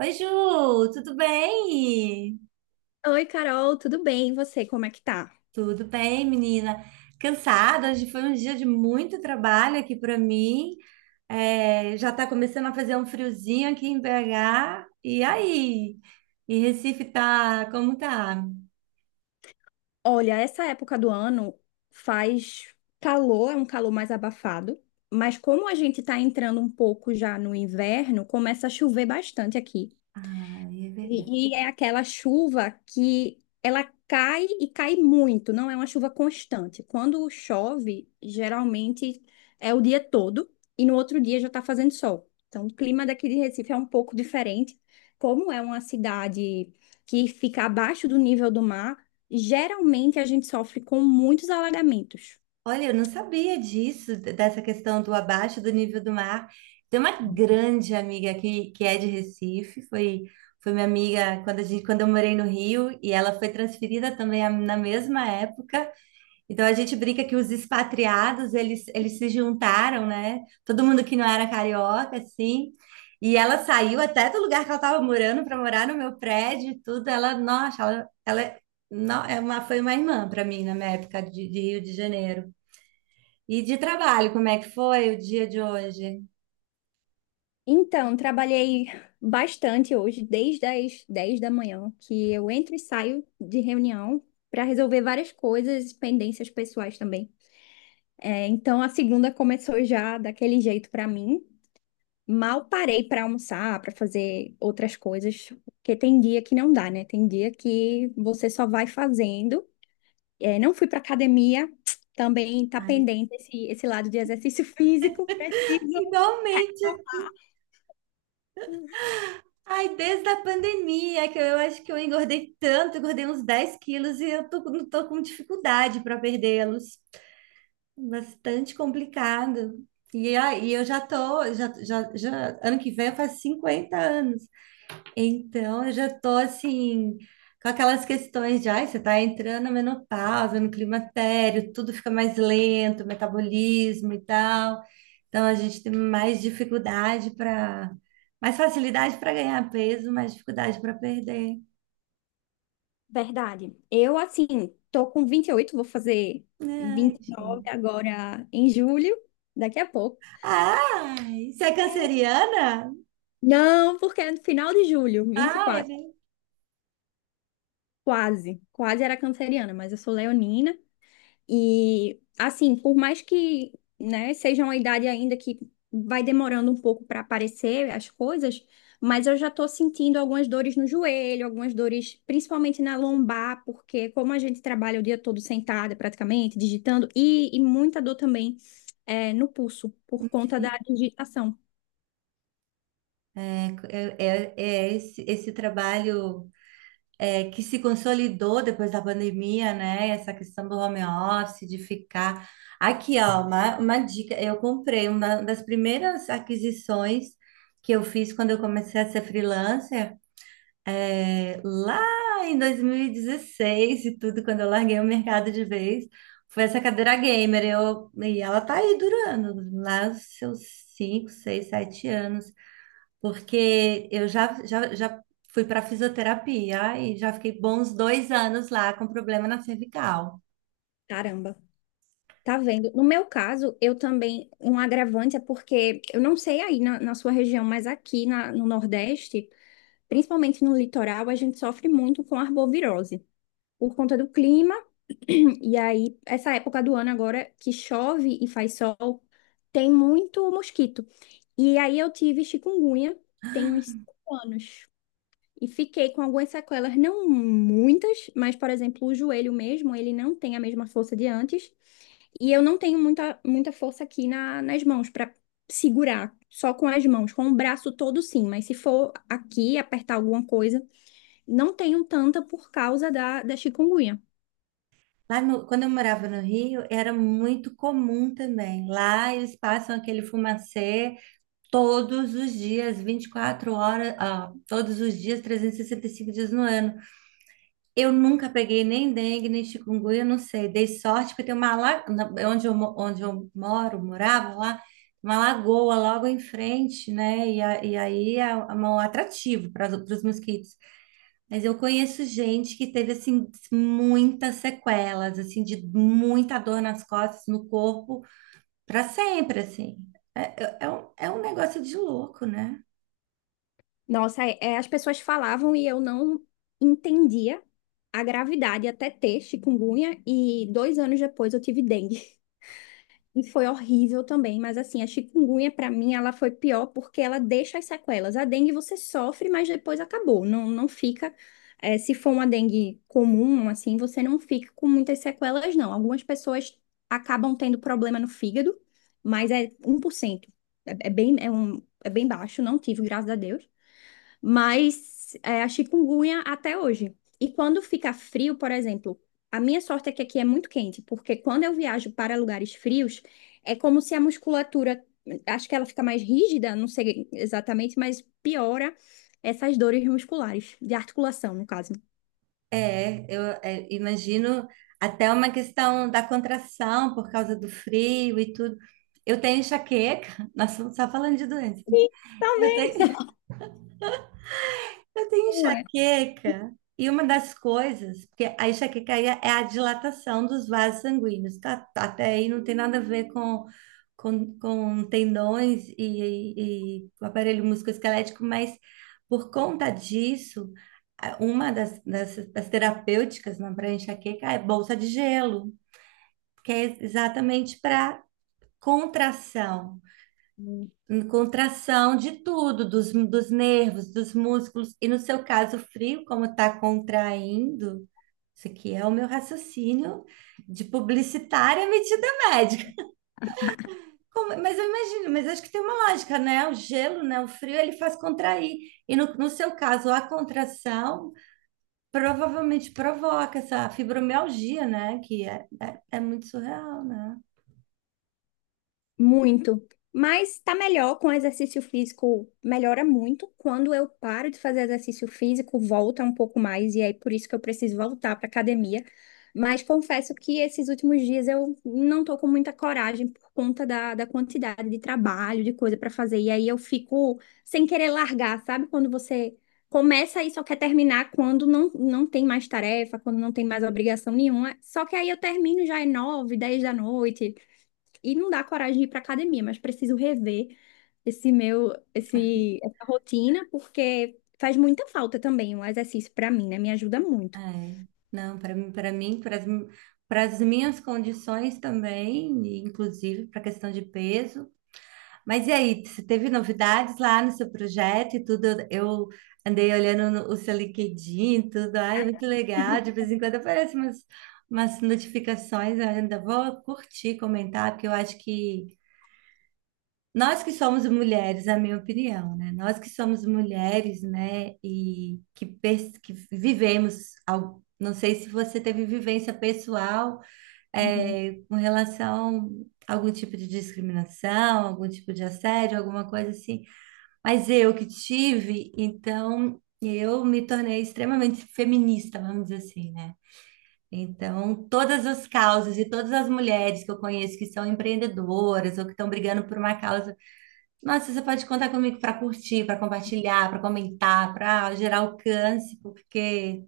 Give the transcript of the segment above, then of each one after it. Oi, Ju, tudo bem? Oi, Carol, tudo bem? E você, como é que tá? Tudo bem, menina? Cansada, hoje foi um dia de muito trabalho aqui para mim. É, já está começando a fazer um friozinho aqui em BH. E aí? E Recife tá, como tá? Olha, essa época do ano faz calor, é um calor mais abafado, mas como a gente tá entrando um pouco já no inverno, começa a chover bastante aqui. Ai, é verdade. E é aquela chuva que ela cai e cai muito, não é uma chuva constante. Quando chove, geralmente é o dia todo e no outro dia já está fazendo sol. Então, o clima daqui de Recife é um pouco diferente. Como é uma cidade que fica abaixo do nível do mar, geralmente a gente sofre com muitos alagamentos. Olha, eu não sabia disso, dessa questão do abaixo do nível do mar. Tem uma grande amiga aqui que é de Recife, foi minha amiga quando, a gente, quando eu morei no Rio, e ela foi transferida também na mesma época. Então a gente brinca que os expatriados, eles se juntaram, né? Todo mundo que não era carioca, assim. E ela saiu até do lugar que ela estava morando para morar no meu prédio e tudo. Ela, nossa, ela é- não, é uma, foi uma irmã para mim na minha época de Rio de Janeiro. E de trabalho, como é que foi o dia de hoje? Então, trabalhei bastante hoje, desde as 10 da manhã, que eu entro e saio de reunião para resolver várias coisas, pendências pessoais também. É, então, a segunda começou já daquele jeito para mim. Mal parei para almoçar, para fazer outras coisas, porque tem dia que não dá, né? Tem dia que você só vai fazendo. É, não fui para academia, também tá Ai, pendente esse lado de exercício físico, preciso. igualmente, ai, desde a pandemia, que eu acho que eu engordei tanto, engordei uns 10 quilos e eu tô com dificuldade para perdê-los. Bastante complicado. E aí eu já tô, ano que vem faz 50 anos. Então eu já tô assim, com aquelas questões de, ai, você tá entrando na menopausa, no climatério, tudo fica mais lento, metabolismo e tal. Então a gente tem mais mais facilidade para ganhar peso, mais dificuldade para perder. Verdade. Eu, assim, tô com 28, vou fazer Ai, 29 gente. agora em julho, daqui a pouco. Ai, você é canceriana? Não, porque é no final de julho, vinte e Ai, quatro gente. Quase. Quase era canceriana, mas eu sou leonina. E assim, por mais que, né, seja uma idade ainda que vai demorando um pouco para aparecer as coisas, mas eu já tô sentindo algumas dores no joelho, algumas dores principalmente na lombar, porque como a gente trabalha o dia todo sentada praticamente, digitando, e muita dor também é no pulso, por conta da digitação. é, é, esse trabalho que se consolidou depois da pandemia, né? Essa questão do home office, de ficar. Aqui, ó, uma dica: eu comprei uma das primeiras aquisições que eu fiz quando eu comecei a ser freelancer. É, lá em 2016 e dezesseis e tudo, quando eu larguei o mercado de vez, foi essa cadeira gamer. E ela tá aí durando, lá os seus 5 6 7 anos, porque eu já, já fui para fisioterapia e já fiquei bons 2 anos lá com problema na cervical. Caramba. Tá vendo? No meu caso, eu também, um agravante é porque eu não sei aí na sua região, mas aqui no Nordeste, principalmente no litoral, a gente sofre muito com arbovirose, por conta do clima. E aí, essa época do ano agora que chove e faz sol, tem muito mosquito. E aí eu tive chikungunya, tem uns 5 anos. E fiquei com algumas sequelas, não muitas, mas, por exemplo, o joelho mesmo, ele não tem a mesma força de antes. E eu não tenho muita, muita força aqui nas mãos para segurar, só com as mãos, com o braço todo sim, mas se for aqui apertar alguma coisa, não tenho tanta por causa da chikungunya. Lá no- Quando eu morava no Rio, era muito comum também. Lá eles passam aquele fumacê todos os dias, 24 horas, ah, todos os dias, trezentos e sessenta e cinco dias no ano. Eu nunca peguei nem dengue, nem chikungunya, não sei. Dei sorte porque tem uma onde onde eu moro, morava lá, uma lagoa logo em frente, né? E aí é é um atrativo para os mosquitos. Mas eu conheço gente que teve assim muitas sequelas, assim de muita dor nas costas, no corpo, para sempre, assim. É, é um negócio de louco, né? Nossa, as pessoas falavam e eu não entendia a gravidade até ter chikungunya e 2 anos depois eu tive dengue. E foi horrível também, mas assim, a chikungunya pra mim ela foi pior porque ela deixa as sequelas. A dengue você sofre, mas depois acabou. Não, não fica, se for uma dengue comum, assim, você não fica com muitas sequelas, não. Algumas pessoas acabam tendo problema no fígado, mas é um 1%. É bem baixo, não tive, graças a Deus, mas a chikungunya até hoje. E quando fica frio, por exemplo, a minha sorte é que aqui é muito quente, porque quando eu viajo para lugares frios, é como se a musculatura, acho que ela fica mais rígida, não sei exatamente, mas piora essas dores musculares, de articulação, no caso. Imagino até uma questão da contração por causa do frio e tudo. Eu tenho enxaqueca, nós estamos só falando de doença, né? Sim, Eu também. tenho, eu tenho Não é? enxaqueca e uma das coisas, porque a enxaqueca aí é a dilatação dos vasos sanguíneos, tá? Tá, até aí não tem nada a ver com tendões e o aparelho musculoesquelético, mas por conta disso, das terapêuticas para enxaqueca é bolsa de gelo, que é exatamente para contração. Em contração de tudo, dos nervos, dos músculos, e no seu caso, o frio, como está contraindo, isso aqui é o meu raciocínio de publicitária metida médica. Mas eu imagino, mas acho que tem uma lógica, né? O gelo, né? O frio, ele faz contrair. E no seu caso, a contração provavelmente provoca essa fibromialgia, né? É muito surreal, né? Muito. Mas tá melhor com exercício físico, melhora muito. Quando eu paro de fazer exercício físico, volta um pouco mais, e aí por isso que eu preciso voltar para academia. Mas confesso que esses últimos dias eu não tô com muita coragem por conta da quantidade de trabalho, de coisa para fazer. E aí eu fico sem querer largar, sabe? Quando você começa e só quer terminar quando não, não tem mais tarefa, quando não tem mais obrigação nenhuma. Só que aí eu termino já é 9, 10 da noite. E não dá coragem de ir para academia, mas preciso rever essa rotina, porque faz muita falta também o exercício para mim, né? Me ajuda muito. É, não, para mim, para as minhas condições também, e inclusive para a questão de peso. Mas e aí, você teve novidades lá no seu projeto e tudo? Eu andei olhando no- o seu LinkedIn, e tudo, ai, muito legal. De vez em quando aparecem umas notificações, eu ainda vou curtir, comentar, porque eu acho que nós que somos mulheres, a minha opinião, né? Nós que somos mulheres, né? E que vivemos, não sei se você teve vivência pessoal, Uhum. Com relação a algum tipo de discriminação, algum tipo de assédio, alguma coisa assim. Mas eu que tive, então eu me tornei extremamente feminista, vamos dizer assim, né? Então, todas as causas e todas as mulheres que eu conheço que são empreendedoras ou que estão brigando por uma causa nossa, você pode contar comigo para curtir, para compartilhar, para comentar, para gerar alcance, porque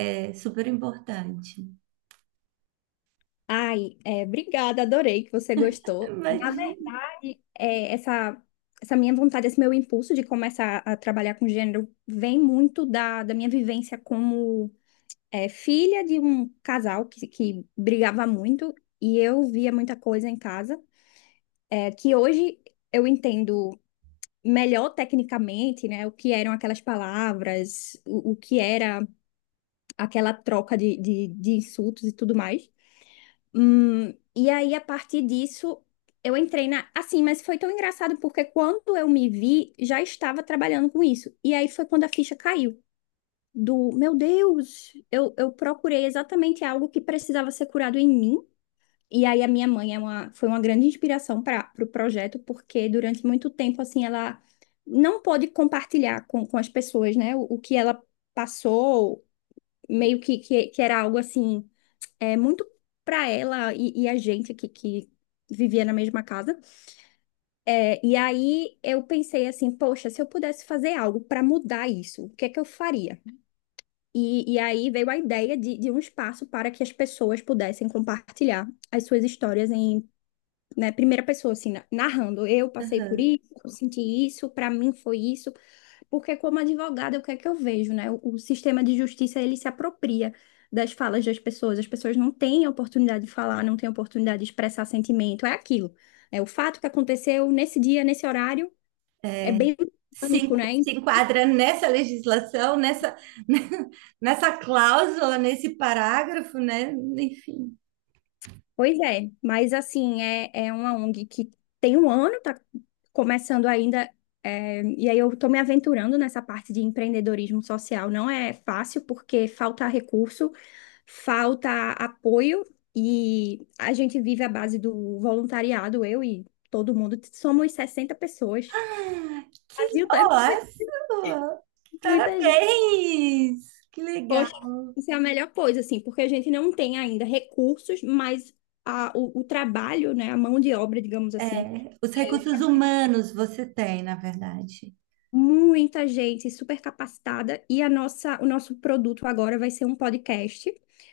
é super importante. Ai, é, obrigada, adorei que você gostou. Na Imagina. verdade, essa minha vontade, esse meu impulso de começar a trabalhar com gênero vem muito da minha vivência como filha de um casal que brigava muito e eu via muita coisa em casa, que hoje eu entendo melhor tecnicamente, né, o que eram aquelas palavras, o que era aquela troca de insultos e tudo mais. Hum, e aí, a partir disso, eu entrei na. Assim, mas foi tão engraçado porque quando eu me vi, já estava trabalhando com isso. E aí foi quando a ficha caiu. Do meu Deus, eu procurei exatamente algo que precisava ser curado em mim, e aí a minha mãe foi uma grande inspiração para o pro projeto, porque durante muito tempo, assim, ela não pôde compartilhar com as pessoas, né? O que ela passou, meio que, que era algo, assim, é, muito para ela, e a gente que vivia na mesma casa. É, e aí eu pensei assim, poxa, se eu pudesse fazer algo para mudar isso, o que é que eu faria? E aí veio a ideia de um espaço para que as pessoas pudessem compartilhar as suas histórias em, né, primeira pessoa, assim, narrando. Eu passei por Aham. isso, eu senti isso, para mim foi isso. Porque como advogada, o que é que eu vejo, né? O sistema de justiça, ele se apropria das falas das pessoas. As pessoas não têm a oportunidade de falar, não têm a oportunidade de expressar sentimento. É aquilo. É o fato que aconteceu nesse dia, nesse horário, é bem Se, pânico, en- né? se enquadra nessa legislação, nessa, nessa cláusula, nesse parágrafo, né? Enfim. Pois é, mas assim, é uma ONG que tem um ano, tá começando ainda, e aí eu tô me aventurando nessa parte de empreendedorismo social. Não é fácil, porque falta recurso, falta apoio, e a gente vive à base do voluntariado, eu e todo mundo, somos 60 pessoas. Ah, que, Brasil tá nossa! muita gente. Parabéns! Que legal. Poxa, isso é a melhor coisa, assim, porque a gente não tem ainda recursos, mas o trabalho, né, a mão de obra, digamos É, assim, os eu recursos trabalho humanos você tem, na verdade. com muita gente super capacitada e o nosso produto agora vai ser um podcast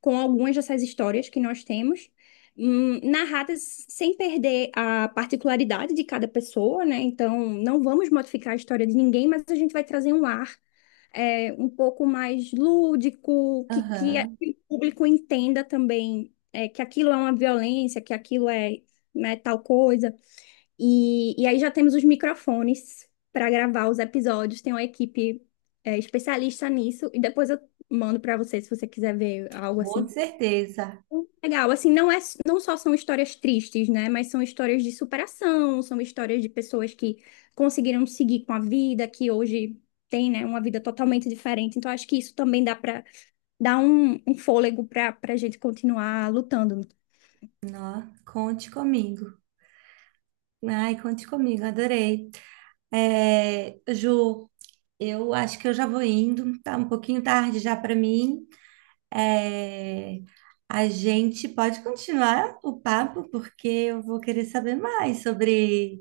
com algumas dessas histórias que nós temos, narradas sem perder a particularidade de cada pessoa, né? Então, não vamos modificar a história de ninguém, mas a gente vai trazer um ar, um pouco mais lúdico, que Aham, que o público entenda também, que aquilo é uma violência, que aquilo é, né, tal coisa. E aí já temos os microfones para gravar os episódios, tem uma equipe, especialista nisso, e depois eu mando para você se você quiser ver algo com assim. certeza. Legal, assim, não é, não só são histórias tristes, né? Mas são histórias de superação, são histórias de pessoas que conseguiram seguir com a vida, que hoje tem, né, uma vida totalmente diferente. Então, acho que isso também dá para dar um fôlego para a gente continuar lutando. Nó, conte comigo. Ai, conte comigo, adorei. É, Ju, eu acho que eu já vou indo, tá um pouquinho tarde já para mim. É, a gente pode continuar o papo, porque eu vou querer saber mais sobre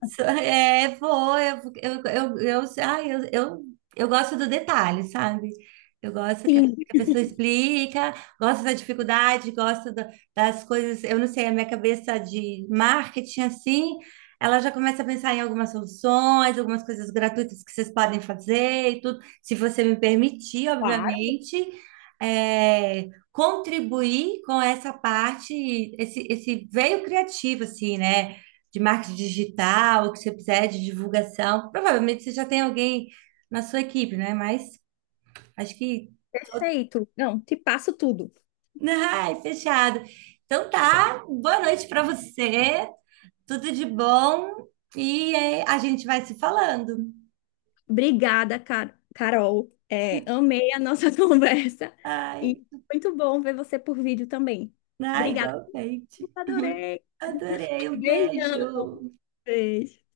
So- É, vou, eu, ai, eu gosto do detalhe, sabe? Eu gosto que Sim. a pessoa explica, gosto da dificuldade, das coisas. Eu não sei, a minha cabeça de marketing, assim, ela já começa a pensar em algumas soluções, algumas coisas gratuitas que vocês podem fazer e tudo, se você me permitir, Claro. obviamente. É, contribuir com essa parte, esse veio criativo, assim, né? De marketing digital, o que você precisar de divulgação. Provavelmente você já tem alguém na sua equipe, né? Mas acho que. Perfeito. Não, te passo tudo. Ai, fechado. Então tá, boa noite para você, tudo de bom e é, a gente vai se falando. Obrigada, Carol. É, amei a nossa conversa e Ai, muito bom ver você por vídeo também. ai, Obrigada, igualmente. adorei. Adorei, um Beijão. beijo. Beijo.